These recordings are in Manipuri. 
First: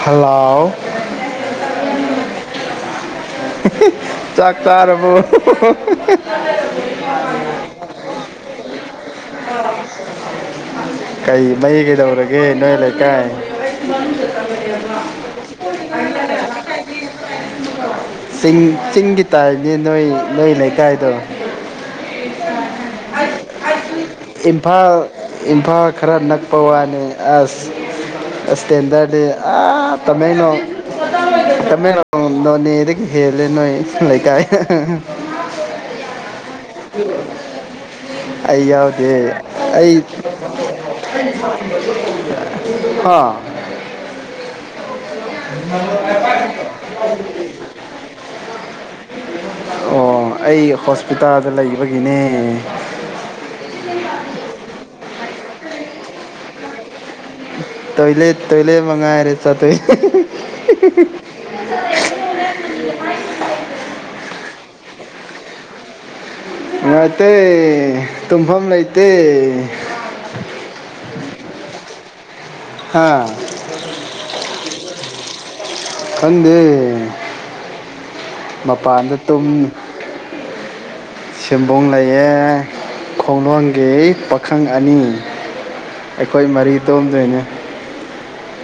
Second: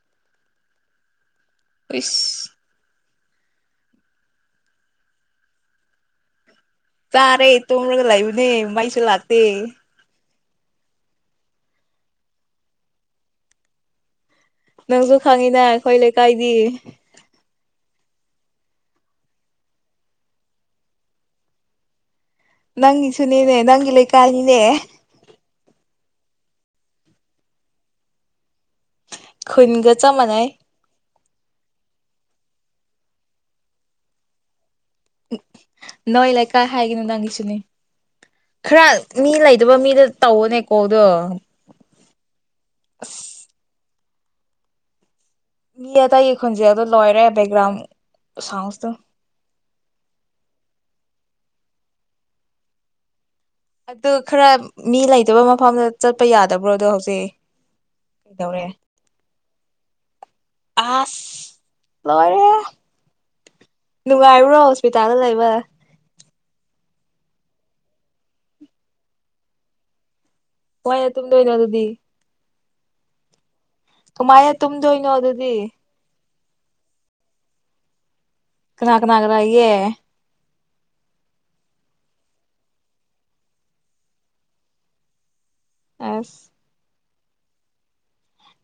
ꯍꯂꯥꯎ ꯄꯔꯤꯁ ꯆꯥꯛ ꯆꯥꯔꯕꯣ ꯆꯥꯔꯦ ꯇꯣꯝꯔꯒ ꯂꯩꯕꯅꯦ ꯃꯩꯁꯨ ꯂꯥꯛꯇꯦ ꯀꯩ ꯃꯩ ꯀꯩꯗꯧꯔꯒꯦ ꯅꯣꯏ ꯂꯩꯀꯥꯏ [unintelligible] ꯅꯪꯁꯨ ꯈꯪꯉꯤꯅ ꯑꯈꯣꯏ ꯂꯩꯀꯥꯏꯗꯤ ꯆꯤꯡ ꯆꯤꯡꯒꯤ ꯇꯥꯏꯞꯅꯤ ꯅꯣꯏ ꯅꯣꯏ ꯂꯩꯀꯥꯏꯗꯣ ꯅꯪꯒꯤꯁꯨꯅꯦꯅꯦ ꯅꯪꯒꯤ ꯂꯩꯀꯥꯏꯅꯤꯅꯦ ꯏꯝꯐꯥꯜ ꯏꯝꯐꯥꯜ ꯈꯔ ꯅꯛꯄ ꯋꯥꯅꯤ ꯑꯁ ꯔꯁꯇꯦꯟꯗ꯭ꯔ ꯑꯗꯤ ꯑ ꯈꯨꯟꯒ ꯆꯞ ꯃꯥꯟꯅꯩ ꯇꯃꯦꯡꯂꯣꯡ ꯇꯃꯦꯡꯂꯣꯡ ꯅꯣꯅꯦꯗꯒꯤ ꯍꯦꯜꯂꯦ ꯅꯣꯏ ꯂꯩꯀꯥꯏꯗ ꯅꯣꯏ ꯂꯩꯀꯥꯏ ꯍꯥꯏꯒꯅꯣ ꯅꯪꯒꯤꯁꯨꯅꯦ ꯑꯩ ꯈꯔ ꯌꯥꯎꯗꯦ ꯃꯤ ꯂꯩꯗꯕ ꯑꯩ ꯃꯤꯗ ꯇꯧꯑꯣꯅꯦꯀꯣ ꯑꯗꯣ ꯍꯥ ꯑꯁ ꯃꯤ ꯑꯇꯩꯏꯒꯤ ꯈꯨꯣꯟꯖꯦꯜ ꯑꯗꯣ ꯂꯣꯏꯔꯦ ꯕꯦꯛꯒ꯭ꯔꯥꯎꯟ ꯁꯥꯎꯁꯇꯣ ꯍꯞꯇꯥꯗ ꯂꯩꯕꯒꯤꯅꯦ ꯑꯗꯨ ꯈꯔ ꯃꯤ ꯂꯩꯇꯕ ꯃꯐꯝꯗ ꯆꯠꯄ ꯌꯥꯗꯕ꯭ꯔꯣ ꯑꯗꯣ ꯍꯧꯖꯤꯛ ꯇꯣꯏꯂ ꯀꯩꯗꯧꯔꯦ ꯇꯣꯏꯂ ꯃꯉꯥꯏꯔꯦ ꯆꯠꯇꫭꯏꯁꯤ ꯑꯁ ꯂꯣꯏꯔꯦ ꯅꯨꯡꯉꯥꯏꯕ꯭ꯔꯣ [inaudible] ꯉꯥꯏꯇꯩ ꯇꯨꯡꯐꯝ ꯂꯩꯇꯦ ꯍꯣꯏꯅꯦ ꯇꯨꯝꯗꯣꯏꯅꯣ ꯑꯗꯨꯗꯤ ꯍꯥꯥ ꯀꯨꯃꯥꯏꯅ ꯇꯨꯝꯗꯣꯏꯅꯣ ꯑꯗꯨꯗꯤ ꯈꯟꯗꯦ ꯀꯅꯥ ꯀꯅꯥ ꯂꯩꯌꯦ ꯁꯕꯣꯡ ꯂꯩꯌꯦ ꯈꯣꯡꯂꯣꯡꯒꯤ ꯄꯥꯈꯪ ꯑꯅꯤ ꯑꯩꯈꯣꯏ ꯑꯁ ꯃꯔꯤꯗ ꯑꯗꯨꯅꯦ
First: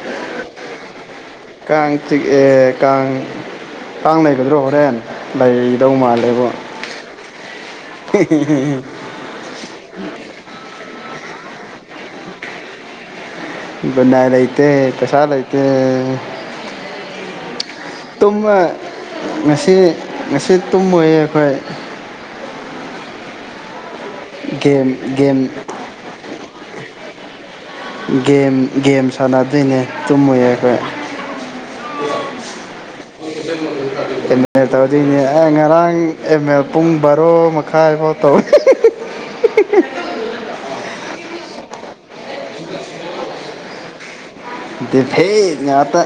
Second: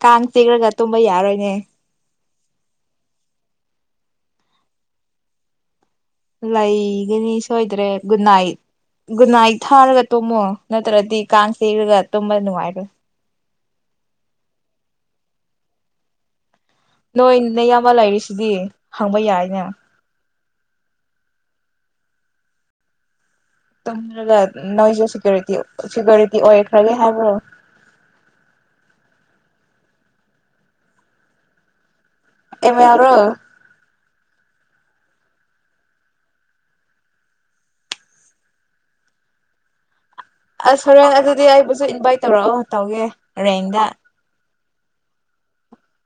ꯀꯥꯥꯡ ꯆꯤꯛꯑꯒ ꯇꯨꯝꯕꯥ ꯌꯥꯔꯦ ꯀꯥꯡ ꯆꯤꯛꯑꯦ ꯀꯥꯡ ꯀꯥꯡ ꯂꯩꯒꯗ꯭ꯔꯣ ꯍꯣꯔꯦꯟ ꯂꯩ ꯂꯩꯒꯅꯤ ꯁꯣꯏꯗ꯭ꯔꯦ ꯒꯨꯅꯥꯏꯠ ꯒꯨꯟꯅꯥꯏꯠ ꯊꯥꯔꯒ ꯇꯣꯝꯃꯣ ꯭ꯔꯗꯤ ꯀꯥꯡ ꯆꯤꯛꯑꯒ ꯇꯨꯝꯕ ꯅꯨꯡꯉꯥꯏ꯭ꯔꯣꯏ ꯒꯨꯠꯅꯥꯏꯠ ꯂꯩꯇꯦ ꯄꯩꯁꯥ ꯂꯩꯇꯦ [inaudible] ꯑꯃ ꯇꯨꯝꯃ ꯂꯩꯔꯤꯁꯤꯗꯤ ꯍꯪꯕ ꯌꯥꯏꯅꯦ ꯉꯁꯤ ꯉꯁꯤ ꯇꯨꯝꯃꯣꯏ ꯑꯩꯈꯣꯏ ꯇꯨꯝꯈ꯭ꯔꯒ ꯒꯦꯝ ꯅꯣꯏꯁꯨ ꯒꯦꯝ ꯁꯦꯀ꯭ꯌꯨꯔꯤꯇꯤ ꯁꯦꯀ꯭ꯌꯨꯔꯤꯇꯤ ꯑꯣꯏꯈ꯭ꯔꯒꯦ ꯍꯕꯣ ꯒꯦꯝ ꯒꯦꯝ ꯁꯥꯟꯅꯗꯣꯏꯅꯦ ꯇꯨꯝꯃꯔꯣꯏ ꯑꯩꯈꯣꯏ ꯑꯦꯝ ꯌꯥꯎꯔꯣ [inaudible] ꯇꯧꯗꯣꯏꯅꯦ ꯑꯩ ꯉꯔꯥꯡ ꯑꯦꯝ ꯑꯦꯜ ꯄꯨꯡ ꯕꯥꯔꯣ ꯃꯈꯥꯏꯐꯥꯎ ꯇꯧꯋꯤ ꯑꯁ ꯁꯣꯔꯦꯟ ꯑꯗꯨꯗꯤ ꯑꯩꯕꯨꯁꯨ ꯏꯟꯚꯥꯏꯠ ꯇꯧꯔꯛꯑꯣ ꯇꯧꯒꯦ ꯔꯦꯡꯗ ꯗꯤ ꯐꯩ ꯉꯍꯥꯛꯇ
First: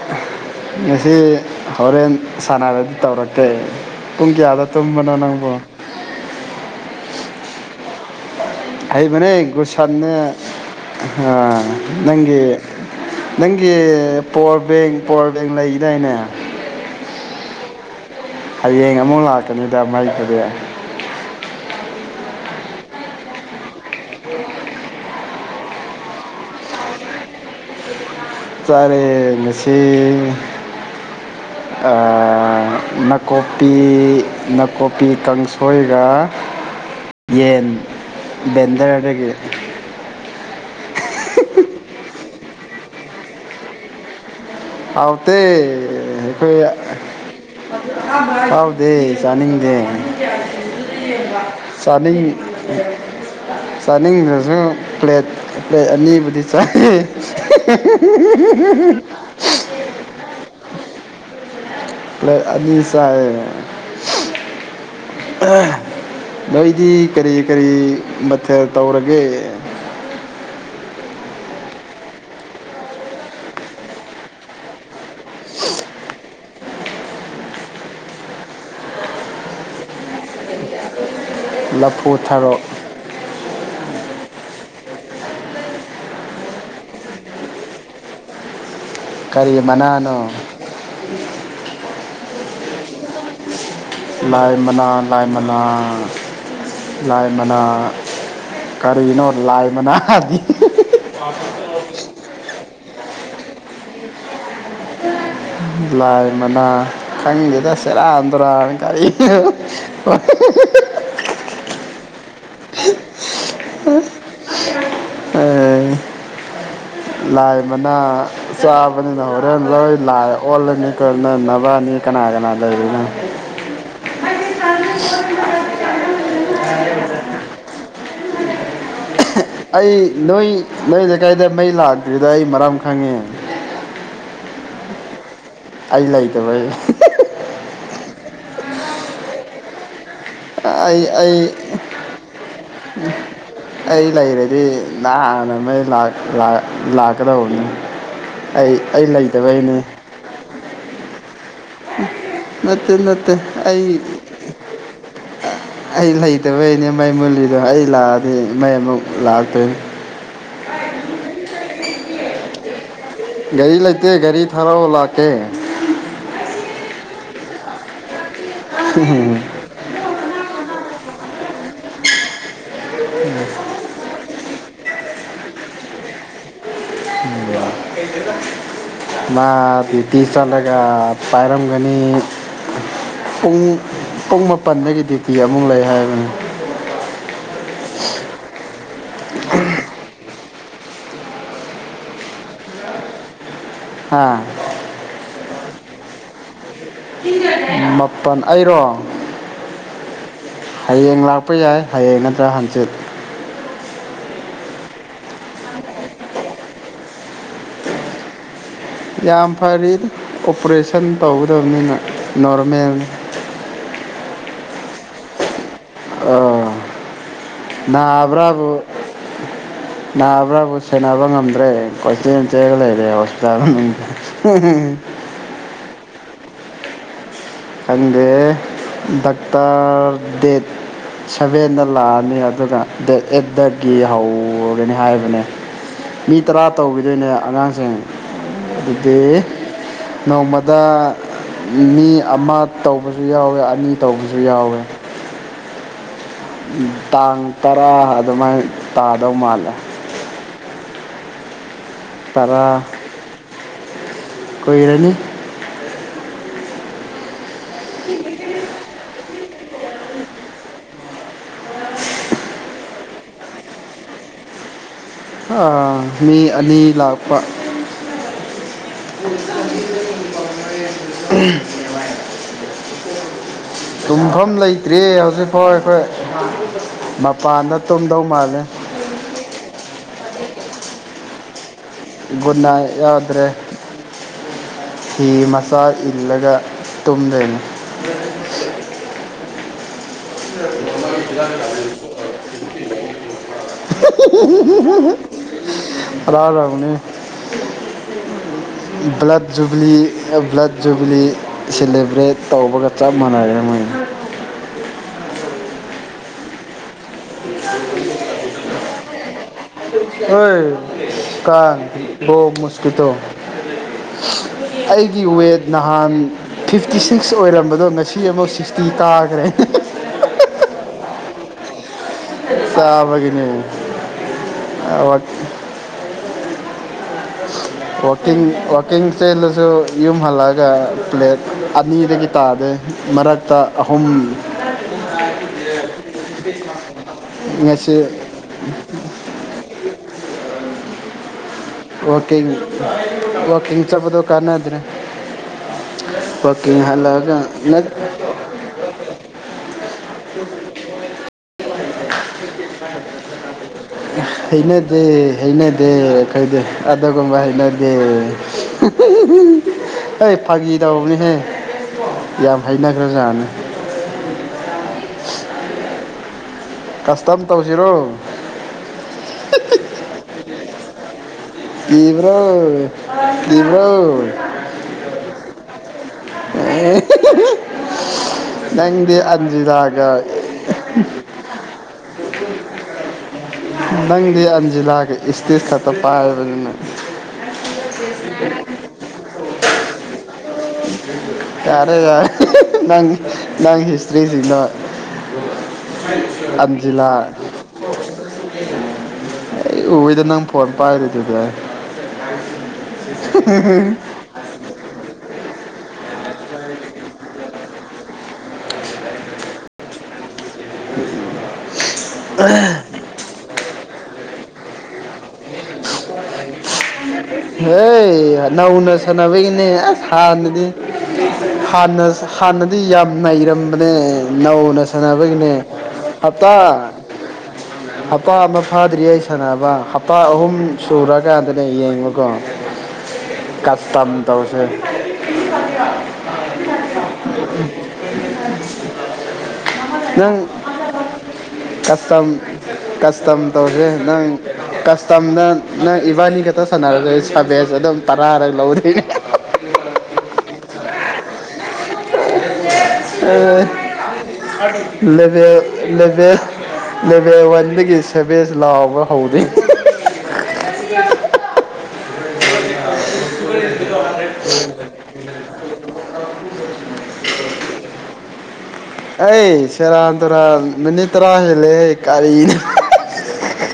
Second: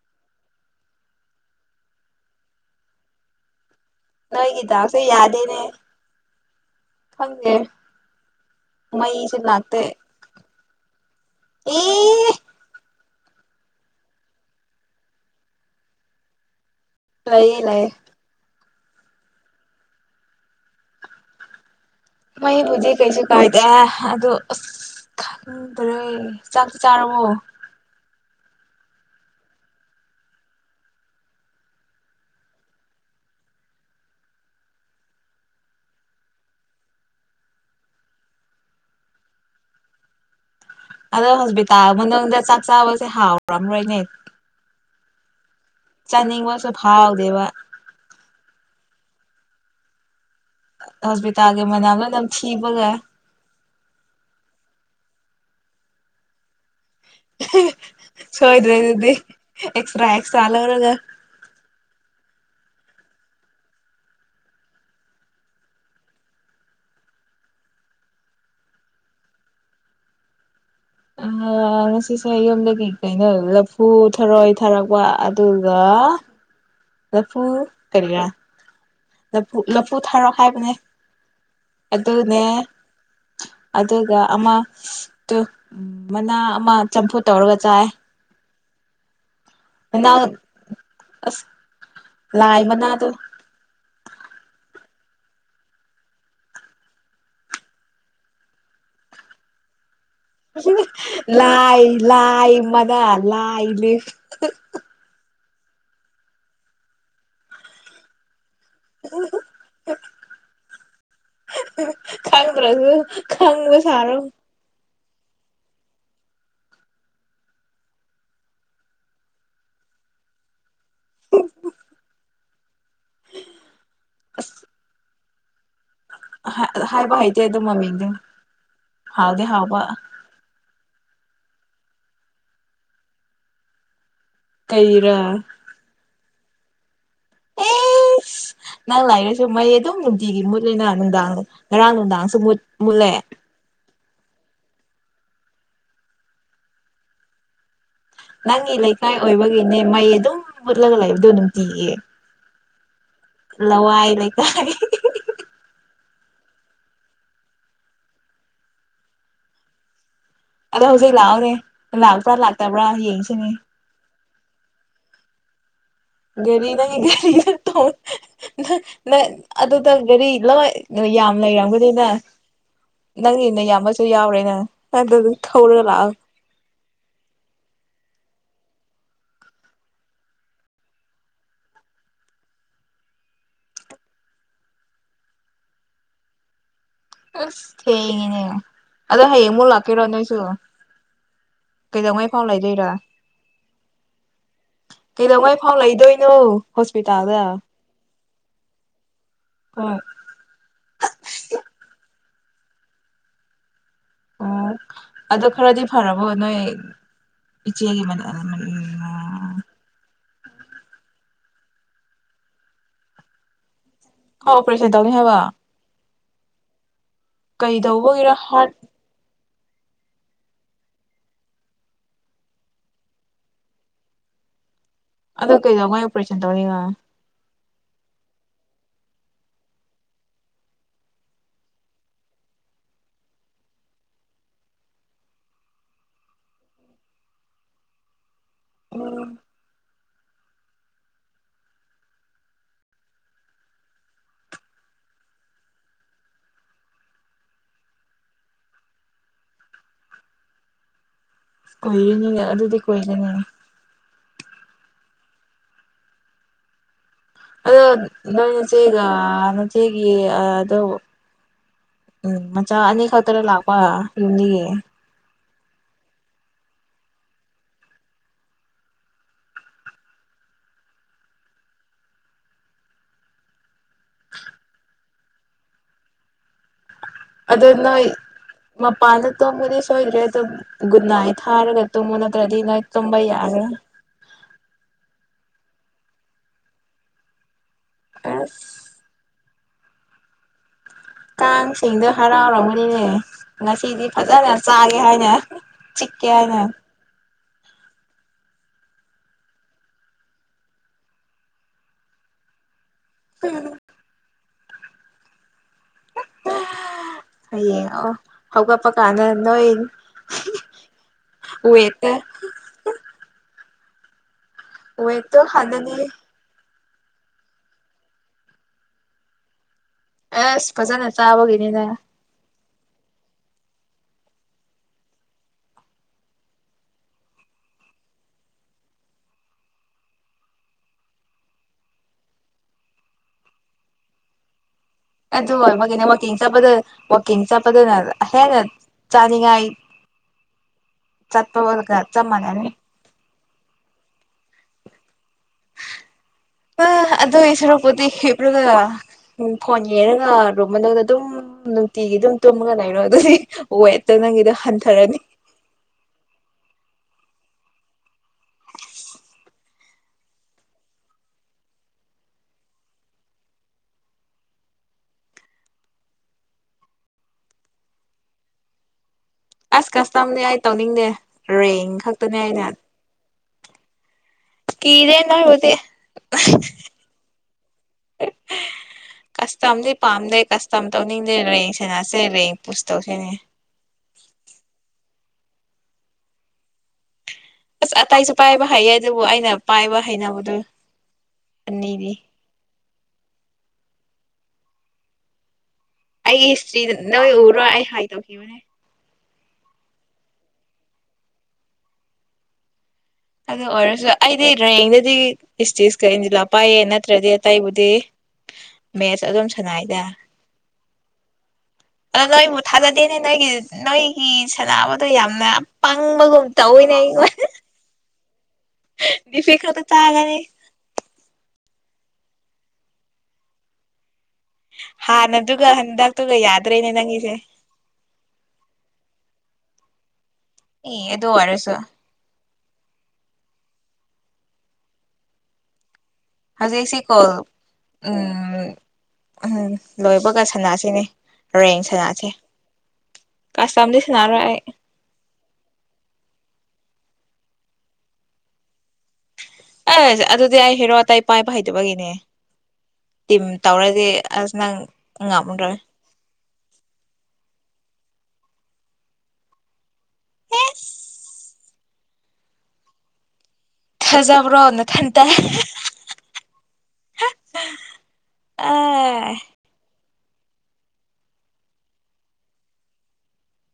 ꯉꯁꯤ ꯍꯣꯔꯦꯟ ꯁꯥꯟꯅꯕꯗꯤ ꯇꯧꯔꯛꯀꯦ ꯄꯨꯡ ꯅꯣꯏꯒꯤ ꯀꯌꯥꯗ ꯗꯥꯎꯁꯦ ꯇꯨꯝꯕꯅꯣ ꯅꯪꯕꯣ ꯌꯥꯗꯦꯅꯦ ꯈꯪꯗꯦ ꯃꯩꯁꯨ ꯍꯩꯕꯅꯦ ꯂꯥꯛꯇꯦ ꯒꯨꯁꯠꯅꯦ ꯑꯦ ꯅꯪꯒꯤ ꯅꯪꯒꯤ ꯄꯋꯥꯔ ꯕꯦꯡ ꯄꯋꯥꯔ ꯕꯦꯡ ꯂꯩꯗꯥꯏꯅꯦ ꯂꯩ ꯂꯩ ꯍꯌꯦꯡ ꯑꯃꯨꯛ ꯂꯥꯛꯀꯅꯤꯗ ꯃꯥꯏ [unintelligible] ꯃꯩꯕꯨꯗꯤ ꯀꯩꯁꯨ ꯀꯥꯏꯗꯦ ꯑꯗꯨ ꯑꯁ ꯈꯪꯗꯔꯦ ꯆꯥꯛ ꯆꯥꯔꯕꯣ ꯆꯥꯔꯦ ꯉꯁꯤ ꯑ ꯅꯥꯀꯨꯞꯄꯤ ꯅꯥꯀꯨꯞꯄꯤ ꯀꯥꯡꯁꯣꯏꯒ ꯌꯦꯟ ꯕꯦꯟꯗꯔꯗꯒꯤ ꯑꯗꯣ ꯍꯣꯁꯄꯤꯇꯥꯜ ꯃꯅꯨꯡꯗ ꯆꯥꯛ ꯆꯥꯕꯁꯦ ꯍꯥꯎꯔꯝꯔꯣꯏꯅꯦ ꯍꯥꯎꯇꯦ ꯑꯈꯣꯏ ꯆꯥꯅꯤꯡꯕꯁꯨ ꯐꯥꯎꯗꯦꯕ ꯐꯥꯎꯗꯦ ꯆꯥꯅꯤꯡꯗꯦ ꯍꯣꯁꯄꯤꯇꯥꯜꯒꯤ ꯃꯅꯝꯗꯣ ꯆꯥꯅꯤꯡ ꯅꯝꯊꯤꯕꯒ ꯆꯥꯅꯤꯡꯗꯔꯁꯨ ꯄ꯭ꯂꯦꯠ [unintelligible] ꯑꯅꯤꯕꯨꯗꯤ [unintelligible] ꯁꯣꯏꯗ꯭ꯔꯦ ꯑꯗꯨꯗꯤ [unintelligible] ꯑꯦꯛꯁꯇ꯭ꯔꯥ ꯑꯦꯁꯇ꯭ꯔꯥ ꯂꯧꯔꯒ ꯑꯅꯤ ꯆꯥꯏꯅ ꯅꯣꯏꯗꯤ ꯀꯔꯤ ꯀꯔꯤ ꯃꯊꯦꯜ ꯇꯧꯔꯒꯦ ꯉꯁꯤꯁꯦ ꯌꯨꯝꯗꯒꯤ ꯀꯩꯅꯣ ꯂꯐꯨ ꯊꯔꯣꯏ ꯊꯥꯔꯛꯄ ꯑꯗꯨꯒ ꯂꯐꯨ ꯀꯔꯤꯔꯥ ꯂꯐꯨ ꯂꯐꯨ ꯊꯥꯔꯣ ꯍꯥꯏꯕꯅꯦ ꯑꯗꯨꯅꯦ ꯂꯐꯨꯊꯔꯣ ꯑꯗꯨꯒ ꯑꯃ ꯃꯅꯥ ꯑꯃ ꯆꯝꯐꯨꯠ ꯇꯧꯔꯒ ꯆꯥꯏ ꯀꯔꯤ ꯃꯅꯥꯅꯣ ꯃꯅꯥ ꯑꯁ ꯂꯥꯏ ꯃꯅꯥꯗꯨ ꯂꯥꯏ ꯃꯅꯥ ꯂꯥꯏ ꯃꯅꯥ ꯂꯥꯏ ꯃꯅꯥ ꯀꯔꯤꯅꯣ ꯂꯥꯏ ꯃꯅꯥ [unintelligible] ꯂꯥꯏ ꯂꯥꯏ [unintelligible] ꯂꯥꯏ ꯃꯅꯥ ꯈꯪꯗꯦꯗ ꯁꯦꯔꯥꯟ [unintelligible] [unintelligible] ꯈꯪꯗꯔꯥꯁꯨ ꯈꯪꯕ ꯁꯥꯔꯣ ꯑꯦ ꯂꯥꯏ ꯃꯅ ꯆꯥꯕꯅꯤꯅ ꯍꯣꯔꯦꯟ ꯂꯣꯏ ꯂꯥꯏ ꯑꯣꯜꯂꯅꯤ [unintelligible] ꯅꯕꯅꯤ ꯀꯅꯥ ꯀꯅꯥ [unintelligible] ꯑꯁ [unintelligible] [unintelligible] ꯍꯥꯏꯕ ꯍꯩꯇꯦ ꯑꯗꯨ ꯃꯃꯤꯡꯗꯤ ꯑꯩ ꯅꯣꯏ ꯂꯩꯀꯥꯏꯗ ꯃꯩ ꯂꯥꯛꯇ꯭ꯔꯤꯗ ꯑꯩ ꯃꯔꯝ ꯈꯪꯉꯦ ꯀꯩꯔꯥ ꯑꯩ ꯂꯩꯇꯕꯩ [unintelligible] ꯅꯪ ꯂꯥꯔꯁꯨ ꯃꯩ ꯑꯗꯨꯝ ꯅꯨꯡꯇꯤꯒꯤ ꯃꯨꯠꯂꯤꯅ ꯑꯩ ꯅꯨꯡꯗꯥꯡ ꯑꯩ ꯉꯔꯥꯡ ꯅꯨꯡꯗꯥꯡꯁꯨꯨ ꯃꯨꯠꯂꯦ ꯑꯩ ꯂꯩꯔꯗꯤ ꯅꯍꯥꯟꯅ ꯃꯩ ꯃꯩ ꯂꯥꯛꯀꯗꯧꯕꯅꯤ ꯑꯩ ꯅꯪꯒꯤ ꯑꯩ ꯂꯩꯀꯥꯏ ꯂꯩꯇꯕꯩꯅꯦ ꯑꯣꯏꯕꯒꯤꯅꯦ ꯃꯩ ꯑꯗꯨꯝ ꯃꯨꯠꯂꯒ ꯂꯩꯕ ꯗꯨ ꯅꯨꯡꯇꯤꯒꯤ ꯅꯠꯇꯦ - ꯅꯠꯇꯦ ꯑꯩ ꯂꯋꯥꯏ ꯂꯩꯀꯥꯏ ꯑꯩ ꯂꯩ ꯂꯩꯩꯇꯕꯩꯅꯦ ꯃꯩ ꯃꯨꯜꯂꯤꯗꯣ ꯑꯩ ꯂꯥꯛꯑꯗꯤ ꯃꯩ ꯑꯃꯨꯛ ꯂꯥꯛꯇꯣꯅꯤ ꯑꯗꯣ ꯍꯧꯖꯤꯛ ꯂꯥꯛꯑꯣꯅꯦꯦ ꯂꯥꯛꯄ꯭ꯔꯥ ꯂꯥꯛꯇꯕ꯭ꯔꯥ ꯌꯦꯡꯉ ꯁꯤꯅꯤ ꯇꯦ ꯒꯔꯤ ꯊꯥꯔꯛꯑꯣ ꯂꯥꯛꯀꯦ ꯒꯥꯔꯤ ꯅꯪꯒꯤ ꯒꯔꯤ ꯅꯠꯇꯦ [inaudible] ꯅꯪ ꯅꯪ ꯑꯗꯨꯗ ꯒꯥꯔꯤ ꯂꯣꯏ ꯅꯣꯏ ꯌꯥꯝ ꯂꯩꯔꯝꯒꯅꯤꯅ ꯅꯪꯅ ꯍꯦꯟꯅ ꯌꯥꯝꯕꯁꯨ ꯌꯥꯎꯔꯦ ꯗ ꯑꯗꯨ ꯊꯧꯔꯒ ꯂꯥꯛꯑꯣ ꯃꯥ ꯗ꯭ꯌꯨꯇꯤ ꯆꯠꯂꯒ ꯄꯥꯏꯔꯝꯒꯅꯤ ꯄꯨꯡ ꯄꯨꯡ ꯃꯥꯄꯜꯗꯒꯤ ꯗ꯭ꯌꯨꯇꯤ ꯑꯃꯨꯛ ꯂꯩ ꯍꯥꯏꯕꯅꯤ ꯑꯁ ꯊꯦꯡꯉꯤꯅꯦ ꯑꯗꯣ ꯍꯌꯦꯡꯃꯨꯛ ꯂꯥꯛꯀꯦꯔꯣ ꯅꯣꯏꯁꯨ ꯀꯩꯗꯧꯉꯩ ꯐꯥꯎ ꯂꯩꯗꯣꯏꯔꯥ ꯍꯥꯥ [inaudible] ꯀꯩꯗꯧꯉꯩ ꯐꯥꯎ ꯂꯩꯗꯣꯏꯅꯣ ꯍꯣꯁꯄꯤꯇꯥꯜꯗ ꯃꯥꯄꯜ ꯑꯩꯔꯣ ꯍꯣꯏ ꯍꯌꯦꯡ ꯂꯥꯛꯄ ꯌꯥꯏ ꯍꯌꯦꯡ ꯇꯥ ꯍꯟꯖꯤꯜ [inaudible] ꯑꯣ ꯑꯗꯨ ꯈꯔꯗꯤ ꯐꯔꯕꯣ ꯅꯣꯏ ꯏꯆꯦꯒꯤ ꯃꯇꯥ ꯎꯝ ꯌꯥꯝ ꯐꯔꯤ ꯑꯣꯄꯔꯦꯁꯟ ꯇꯧꯒꯗꯕꯅꯤꯅ ꯅꯣꯔꯃꯦꯜꯅꯤ ꯍ ꯑꯣꯄꯔꯦꯁꯟ ꯇꯧꯅꯤ ꯍꯥꯏꯕ ꯑ ꯀꯩ ꯇꯧꯕꯒꯤꯔ ꯍꯥꯔꯠ ꯅꯥꯕ꯭ꯔꯥꯕꯨ ꯁꯦꯟꯅꯕ ꯉꯝꯗ꯭ꯔꯦ ꯀꯣꯏꯆꯦꯟ ꯆꯦꯂꯒ ꯂꯩꯔꯦ ꯍꯣꯁꯄꯤꯇꯥꯜ ꯃꯅꯨꯡ ꯑꯗꯣ ꯀꯩꯗꯧꯉꯏ ꯑꯣꯄꯣꯔꯦꯁꯟ ꯇꯧꯔꯦꯒ ꯈꯪꯗꯦ ꯗꯥꯛꯇꯔ ꯗꯦꯠ ꯁꯚꯦꯟꯗ ꯂꯥꯛꯑꯅꯤ ꯑꯗꯨꯒ ꯗꯦꯠ ꯑꯩꯠꯇꯒꯤ ꯍꯧꯔꯅꯤ ꯍꯥꯏꯕꯅꯦ ꯃꯤ ꯇꯔꯥ ꯇꯧꯕꯤꯗꯣꯏꯅꯦ ꯑꯉꯥꯡꯁꯤꯡ ꯑꯗꯨꯗꯤ ꯅꯣꯡꯃꯗ ꯃꯤ ꯑꯃ ꯇꯧꯕꯁꯨ ꯌꯥꯎꯋꯦ ꯑꯅꯤ ꯇꯧꯕꯁꯨ ꯌꯥꯎꯋꯦ ꯇꯥꯡ ꯇꯔꯥ ꯑꯗꯨꯃꯥꯏꯅ ꯇꯥꯗꯧ ꯃꯥꯜꯂꯦ ꯀꯨꯏꯔꯅꯤ ꯑꯗꯨꯗꯤ ꯀꯨꯏꯅ ꯉꯥꯏꯔ ꯀꯨꯏꯔꯥꯅꯤ ꯑꯗꯣ ꯅꯪꯏ ꯆꯦꯒ ꯅꯆꯦꯒꯤ ꯑꯗꯨ ꯎꯝ ꯃꯆꯥ ꯑꯅꯤ ꯈꯛꯇꯅ ꯂꯥꯛꯄ ꯅꯤ ꯥ ꯑꯥꯥ ꯃꯤ ꯑꯅꯤ ꯂꯥꯛꯄ ꯇꯨꯝꯐꯝ ꯂꯩꯇ꯭ꯔꯦ ꯍꯧ ꯍꯧꯖꯤꯛꯐꯧ ꯑꯩꯈꯣꯏ ꯑꯗꯣ ꯃꯄꯥꯟꯗ ꯇꯨꯝꯗꯧ ꯃꯥꯜꯂꯦ ꯃꯄꯥꯟꯗꯤ ꯁꯣꯏꯗꯔ꯭ꯦ ꯑꯗꯨꯝ ꯒꯨꯗ ꯅꯥꯏꯠ ꯊꯥꯔꯒ ꯇꯨꯝꯃꯨ ꯅꯠꯇ꯭ꯔꯗꯤ ꯅꯣꯏ ꯒꯨꯗꯅꯥꯏꯠ ꯇꯨꯝꯕ ꯌꯥꯎꯗꯔ꯭ꯦ ꯌꯥꯔꯣꯏ ꯐꯤ ꯆꯥ ꯏꯜꯂꯒ ꯇꯨꯝꯗꯣꯏꯅꯦ ꯑꯦ [unintelligible] ꯀꯥꯡꯁꯤꯡꯗꯣ ꯍꯔꯥꯎꯔꯝꯕꯅꯤꯅꯦ ꯉꯁꯤꯗꯤ ꯐꯖꯅ ꯆꯥꯒꯦ ꯍꯥꯏꯅ ꯆꯤꯛꯀꯦ ꯍꯥꯏꯅ ꯍꯔꯥꯎꯔꯕꯅꯤ ꯕ꯭ꯂꯠ ꯖꯨꯕ꯭ꯂꯤ ꯕ꯭ꯂꯠ ꯖꯨꯕ꯭ꯂꯤ ꯁꯦꯂꯦꯕ꯭ꯔꯦꯠ ꯇꯧꯕꯒ ꯆꯞ ꯃꯅꯔꯦꯅ ꯃꯣꯏꯅ ꯌꯦꯡꯉꯣ ꯍꯧꯒꯠꯄ ꯀꯥꯟꯗꯥ ꯅꯣꯏ ꯑꯣꯏ ꯋꯦꯠꯇ ꯀꯥꯡꯗꯣ ꯃꯁꯀꯤꯇꯣ [unintelligible] ꯑꯩꯒꯤ ꯋꯦꯠꯇꯣ ꯋꯦꯠ ꯍꯥꯟꯅꯗꯤ ꯅꯍꯥꯟ ꯐꯤ ꯁꯤꯛꯁ ꯑꯣꯏꯔꯝꯕꯗꯣ ꯉꯁꯤ ꯑꯃꯨꯛ ꯁꯤꯛꯁꯇꯤ ꯇꯥꯈ꯭ꯔꯦ ꯑꯁ ꯐꯖꯅ ꯆꯥꯕꯒꯤꯅꯤꯅ ꯆꯥꯕꯒꯤꯅꯤ ꯑ ꯋꯀꯤꯡ ꯋꯥꯛꯀꯤꯡ ꯆꯦꯜꯂꯁꯨ ꯌꯨꯝ ꯍꯜꯂꯛꯑꯒ ꯄ꯭ꯂꯦꯠ ꯑꯅꯤꯗꯒꯤ ꯇꯥꯗꯦ ꯃꯔꯛꯇ ꯑꯍꯨꯝ ꯑꯗꯨ ꯑꯣꯏꯕꯒꯤ ꯋꯥꯛꯀꯤꯡ ꯆꯠꯄꯗ ꯋꯥꯛꯀꯤꯡ ꯉꯁꯤ ꯆꯠꯄꯗꯅ ꯍꯦꯟꯅ ꯆꯥꯅꯤꯡꯉꯥꯏ ꯆꯠꯄꯒ ꯆꯞ ꯃꯥꯟꯅꯅꯤ ꯋꯥꯀꯤꯡ ꯆꯄꯗꯣ ꯀꯥꯟꯅꯗ꯭ꯔꯦ ꯋꯥꯀꯤꯡ ꯑ ꯍꯜꯂꯛꯑꯒ ꯑꯗꯨ ꯁꯣꯔꯛꯄꯨꯗꯤ ꯍꯤꯞꯂꯒ ꯎ ꯐꯣꯟ ꯌꯦꯡꯔꯒ ꯔꯨꯝ ꯃꯅꯨꯡꯗ ꯑꯗꯨꯝ ꯅꯨꯡꯇꯤꯒꯤ ꯑꯗꯨꯝ ꯇꯨꯝꯒ ꯂꯩꯩꯅꯣ ꯑꯗꯨꯗꯤ ꯋꯦꯠꯇꯣ ꯅꯪꯒꯤꯗꯣ ꯍꯩꯅꯦꯗꯦ ꯍꯟꯊꯔꯅꯤ ꯍꯩꯅꯦꯗꯦ ꯑꯈꯣꯗꯤ ꯑꯗꯨꯒꯨꯝꯕ ꯍꯩꯅꯗꯦ ꯍ ꯐꯥꯒꯤ ꯇꯧꯕꯅꯤꯍꯦ ꯌꯥꯝ ꯍꯩꯅꯈ꯭ꯔꯖꯥꯅꯤ ꯀꯁꯇꯝ ꯇꯧꯁꯤꯔꯣ ꯑꯁ ꯀꯁꯇꯝꯅꯦ ꯑꯩ ꯇꯧꯅꯤꯡꯗꯦ ꯔꯦꯡ ꯈꯛꯇꯅꯦ ꯀꯤꯕ꯭ꯔꯣ ꯑꯩꯅ ꯀꯤꯕ꯭ꯔꯣ ꯀꯤꯔꯦ ꯅꯣꯏꯕꯨꯗꯤ ꯅꯪꯗꯤ ꯀꯁꯇꯝꯗꯤ ꯑꯟꯖꯤꯂꯥꯒ ꯄꯥꯝꯗꯦ ꯀꯁꯇꯝ ꯇꯧꯅꯤꯡꯗꯦ ꯔꯦꯡ ꯁꯦꯟꯅꯁꯦ ꯔꯦꯡ ꯄꯨꯁ ꯇꯧꯁꯤꯅꯦ ꯅꯪꯗꯤ ꯑꯟꯖꯤ ꯂꯒꯦ ꯏꯁꯇꯤꯔ ꯊꯠꯇ ꯄꯥꯔꯕ ꯑꯁ ꯑꯇꯇꯩꯁꯨ ꯄꯥꯏꯕ ꯍꯥꯏꯩꯌꯦ ꯑꯗꯨꯕꯨ ꯑꯩꯅ ꯄꯥꯏꯕ ꯍꯥꯏꯅꯕꯨꯗꯨ ꯌꯥꯔꯦ ꯌꯥꯔꯦ ꯅꯪꯁꯤ ꯔꯤꯁꯤꯡꯅ ꯑꯩꯒꯤ ꯍꯤꯁꯇ꯭ꯔꯤꯗ ꯅꯣꯏ ꯎꯔꯣ ꯑꯩ ꯍꯥꯏ ꯇꯧꯈꯤꯕꯅꯦ ꯎꯣꯏꯗ ꯅꯪ ꯐꯣꯟ ꯄꯥꯢꯗꯨꯗꯤ ꯑꯗꯨ ꯑꯣꯏꯔꯁꯨ ꯑꯩꯗꯤ ꯔꯌꯦꯡꯗꯗꯤ ꯏꯁꯇꯤꯁꯀ ꯏꯟꯖꯤꯜꯂꯥ ꯄꯥꯏꯑ ꯅꯠꯇ꯭ꯔꯗꯤ ꯑꯇꯩꯕꯨꯗꯤ ꯃꯦꯠꯁ ꯑꯗꯨꯝ ꯁꯅꯥꯏꯗ ꯑꯗꯣ ꯅꯣꯏ ꯃꯨꯊꯥꯗꯤꯅꯦ ꯅꯣꯏ ꯀ ꯅꯣꯏꯒꯤ ꯁꯥꯟꯕꯗꯣ ꯌꯥꯝꯅ ꯄꯪꯕꯒꯨꯝ ꯇꯧꯋꯏꯅꯦ ꯑꯩꯉꯣꯟ ꯍ ꯍꯥꯏ ꯅꯧꯅ ꯗꯤꯐꯤꯛ ꯁꯥꯟꯅꯕꯒꯤꯅꯦ ꯈꯛꯇ ꯑ ꯆꯥꯒꯅꯤ ꯍꯥꯟꯅꯗꯤ ꯍꯅ ꯍꯥꯟꯅꯗꯤ ꯌꯥꯝ ꯅꯩꯔꯝꯕꯅꯦ ꯅꯧꯅ ꯁꯥꯟꯅꯕꯒꯤꯅꯦ ꯍꯥꯟꯅꯗꯨꯒ ꯍꯟꯗꯛꯇꯨꯒ ꯍꯞꯇꯥ ꯌꯥꯗ꯭ꯔꯦꯅꯦ ꯅꯪꯒꯤꯁꯦ ꯍꯞꯇꯥ ꯑꯃ ꯐꯥꯗ꯭ꯔꯤ ꯑꯩ ꯁꯥꯟꯅꯕ ꯍꯞꯇꯥ ꯑꯍꯨꯝ ꯑꯦ ꯑꯗꯨ ꯁꯨꯔꯀꯥꯟꯗꯅꯦ ꯑꯣꯏꯔꯁꯨ ꯌꯦꯡꯕ ꯀꯥꯁꯇꯃ ꯇꯧꯁꯦ ꯍꯧꯖꯤꯛ ꯁꯤ ꯀꯣ ꯎꯝ ꯎꯝ ꯅꯪ ꯂꯣꯏꯕꯒ ꯁꯥꯟꯅꯁꯤꯅꯦ ꯔꯦꯡ ꯀꯁꯇ ꯁꯥꯟꯅꯁꯦ ꯀꯁꯇꯝ ꯇꯧꯁꯦ ꯀꯁꯇꯝꯗꯤ ꯅꯪ ꯁꯥꯟꯅꯔꯣꯏ ꯀꯁꯇꯝꯗ ꯅꯪ ꯏꯕꯥꯅꯤꯒ ꯁꯥꯟꯅꯔ ꯁꯥꯕꯦꯁ ꯑꯗꯨꯝ ꯇꯔꯥꯔ ꯂꯧꯗꯨꯅꯤ ꯑ ꯑꯗꯨ ꯑꯗꯨꯗꯤ ꯑꯩ ꯍꯦꯔꯣ ꯇꯥꯏ ꯄꯥꯏꯕꯩꯗꯕꯒꯅꯦ ꯉꯝꯔꯣꯏ ꯂꯩꯕꯦꯜ ꯑꯣꯟꯗꯒꯤ ꯁꯦꯕꯦꯁ ꯂꯥꯎꯕ ꯍꯧꯗꯣꯏꯅꯤ ꯑꯦꯁ ꯈꯖꯕꯔꯣ ꯅꯊꯅꯇ ꯑꯦ ꯑꯩ ꯁꯦꯔꯟ ꯔꯥ ꯃꯤꯅꯤꯗ ꯇꯔꯥ ꯍꯦꯂꯦ ꯀꯥꯔꯤꯅꯣ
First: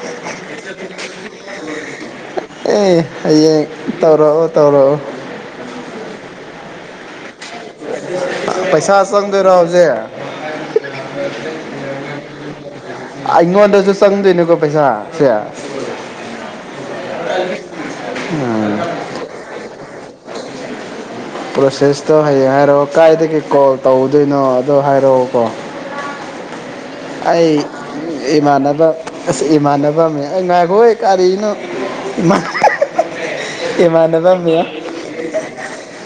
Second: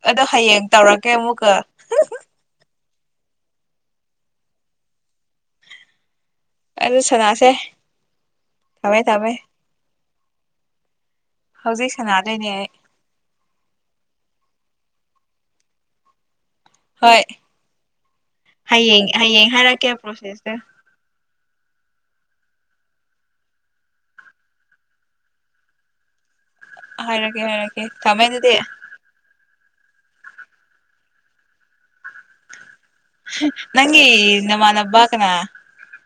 ꯑꯗꯣ ꯍꯌꯦꯡ ꯇꯧꯔꯛꯀꯦ ꯑꯃꯨꯛꯀ ꯑꯦ ꯍꯌꯦꯡ ꯇꯧꯔꯛꯑꯣ ꯇꯧꯔꯛꯑꯣ ꯑꯗꯨ ꯁꯅꯥꯁꯦ ꯊꯝꯃꯦ ꯄꯩꯁꯥ ꯊꯝꯃꯦ ꯆꯪꯗꯣꯏꯔꯣ ꯍꯧꯖꯤꯛ ꯍꯧꯖꯤꯛ ꯁꯅꯥꯗꯣꯏꯅꯦ ꯑꯩ ꯏꯉꯣꯅꯗꯁꯨ ꯆꯪꯗꯣꯏꯅꯦꯀꯣ ꯄꯩꯁꯥ ꯁꯦ ꯍꯣꯏ ꯍꯌꯦꯡ ꯍꯌꯦꯡ ꯍꯥꯏꯔꯛꯀꯦ ꯂꯣꯏꯁꯤꯜꯂꯁꯦ ꯄ꯭ꯔꯣꯁꯦꯁꯇꯣ ꯍꯌꯦꯡ ꯍꯥꯏꯔꯛꯑꯣ ꯀꯗꯥꯥꯏꯗꯒꯤ ꯀꯣꯜ ꯇꯧꯗꯣꯏꯅꯣ ꯑꯗꯣ ꯍꯥꯏꯔꯛꯑꯣꯀꯣ ꯍꯥꯏꯔꯛꯀꯦ ꯑꯩ ꯍꯥꯏꯔꯛꯀꯦ ꯊꯝꯃꯦ ꯑꯗꯨꯗꯤ ꯏꯃꯥꯟꯅꯕ ꯏꯃꯥꯟꯅꯕ [unintelligible] ꯉꯏꯈꯣꯍꯦ ꯀꯔꯤꯅ ꯅꯪꯒꯤ ꯅꯃꯥꯟꯅꯕ ꯀꯅꯥ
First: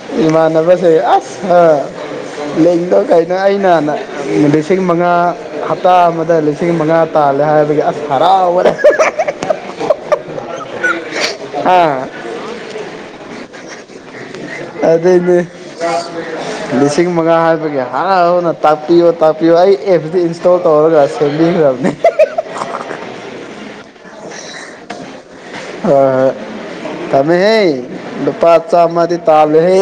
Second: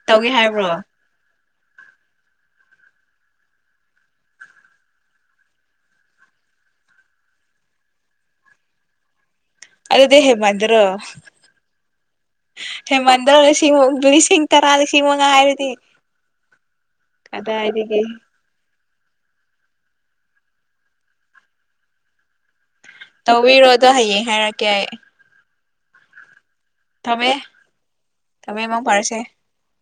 ꯇꯧꯒꯦ ꯍꯥꯏꯕ꯭ꯔꯣ ꯂꯦꯡꯗꯧ ꯀꯩꯅꯣ ꯑꯩꯅ ꯂꯤꯁꯤꯡ ꯃꯉꯥ ꯍꯞꯇꯥ ꯑꯃꯗ ꯂꯤꯁꯤꯡ ꯃꯉꯥ ꯇꯥꯜꯂꯦ ꯍꯥꯏꯕꯒꯤ ꯑꯁ ꯍꯔꯥꯎꯋꯔꯦ ꯑꯗꯗꯦ ꯍꯦꯃꯗꯔꯣ ꯑꯥ ꯔ ꯁꯤꯕꯧꯗ ꯂꯤꯁꯤꯡ ꯇꯔꯥ ꯂꯤꯁꯤꯡ ꯃꯉꯥ ꯑꯗꯨꯏꯅꯦ ꯍꯥꯏꯔꯗꯤ ꯂꯤꯁꯤꯡ ꯃꯉꯥ ꯍꯥꯏꯕꯒꯤ ꯀꯗꯥꯏꯗꯒꯤ ꯍꯔꯥꯎ ꯍꯅꯥꯛ ꯇꯥꯛꯄꯤꯌꯣ ꯇꯥꯛꯄꯤꯌꯣ ꯑꯩ ꯑꯦꯞꯁꯤ ꯏꯟꯁꯇꯣꯜ ꯇꯧꯔꯒ ꯁꯦꯝꯕꯤꯈ꯭ꯔꯕꯅꯤ ꯇꯧꯕꯤꯔꯣ ꯑꯗꯨꯣ ꯍꯌꯦꯡ ꯍꯥꯏꯔꯛꯀꯦ ꯑꯩ ꯑ ꯊꯝꯃꯦ ꯊꯃꯦ ꯍꯦ ꯅꯨꯄꯥ ꯊꯝꯃꯦ ꯃꯪ ꯆꯥꯝꯃꯗꯤ ꯐꯔꯁꯦ ꯇꯥꯜꯂꯦ ꯍꯦ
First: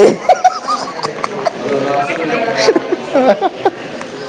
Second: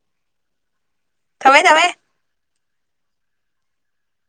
ꯊꯝꯃꯦ ꯊꯝꯃꯦ [unintelligible] [unintelligible]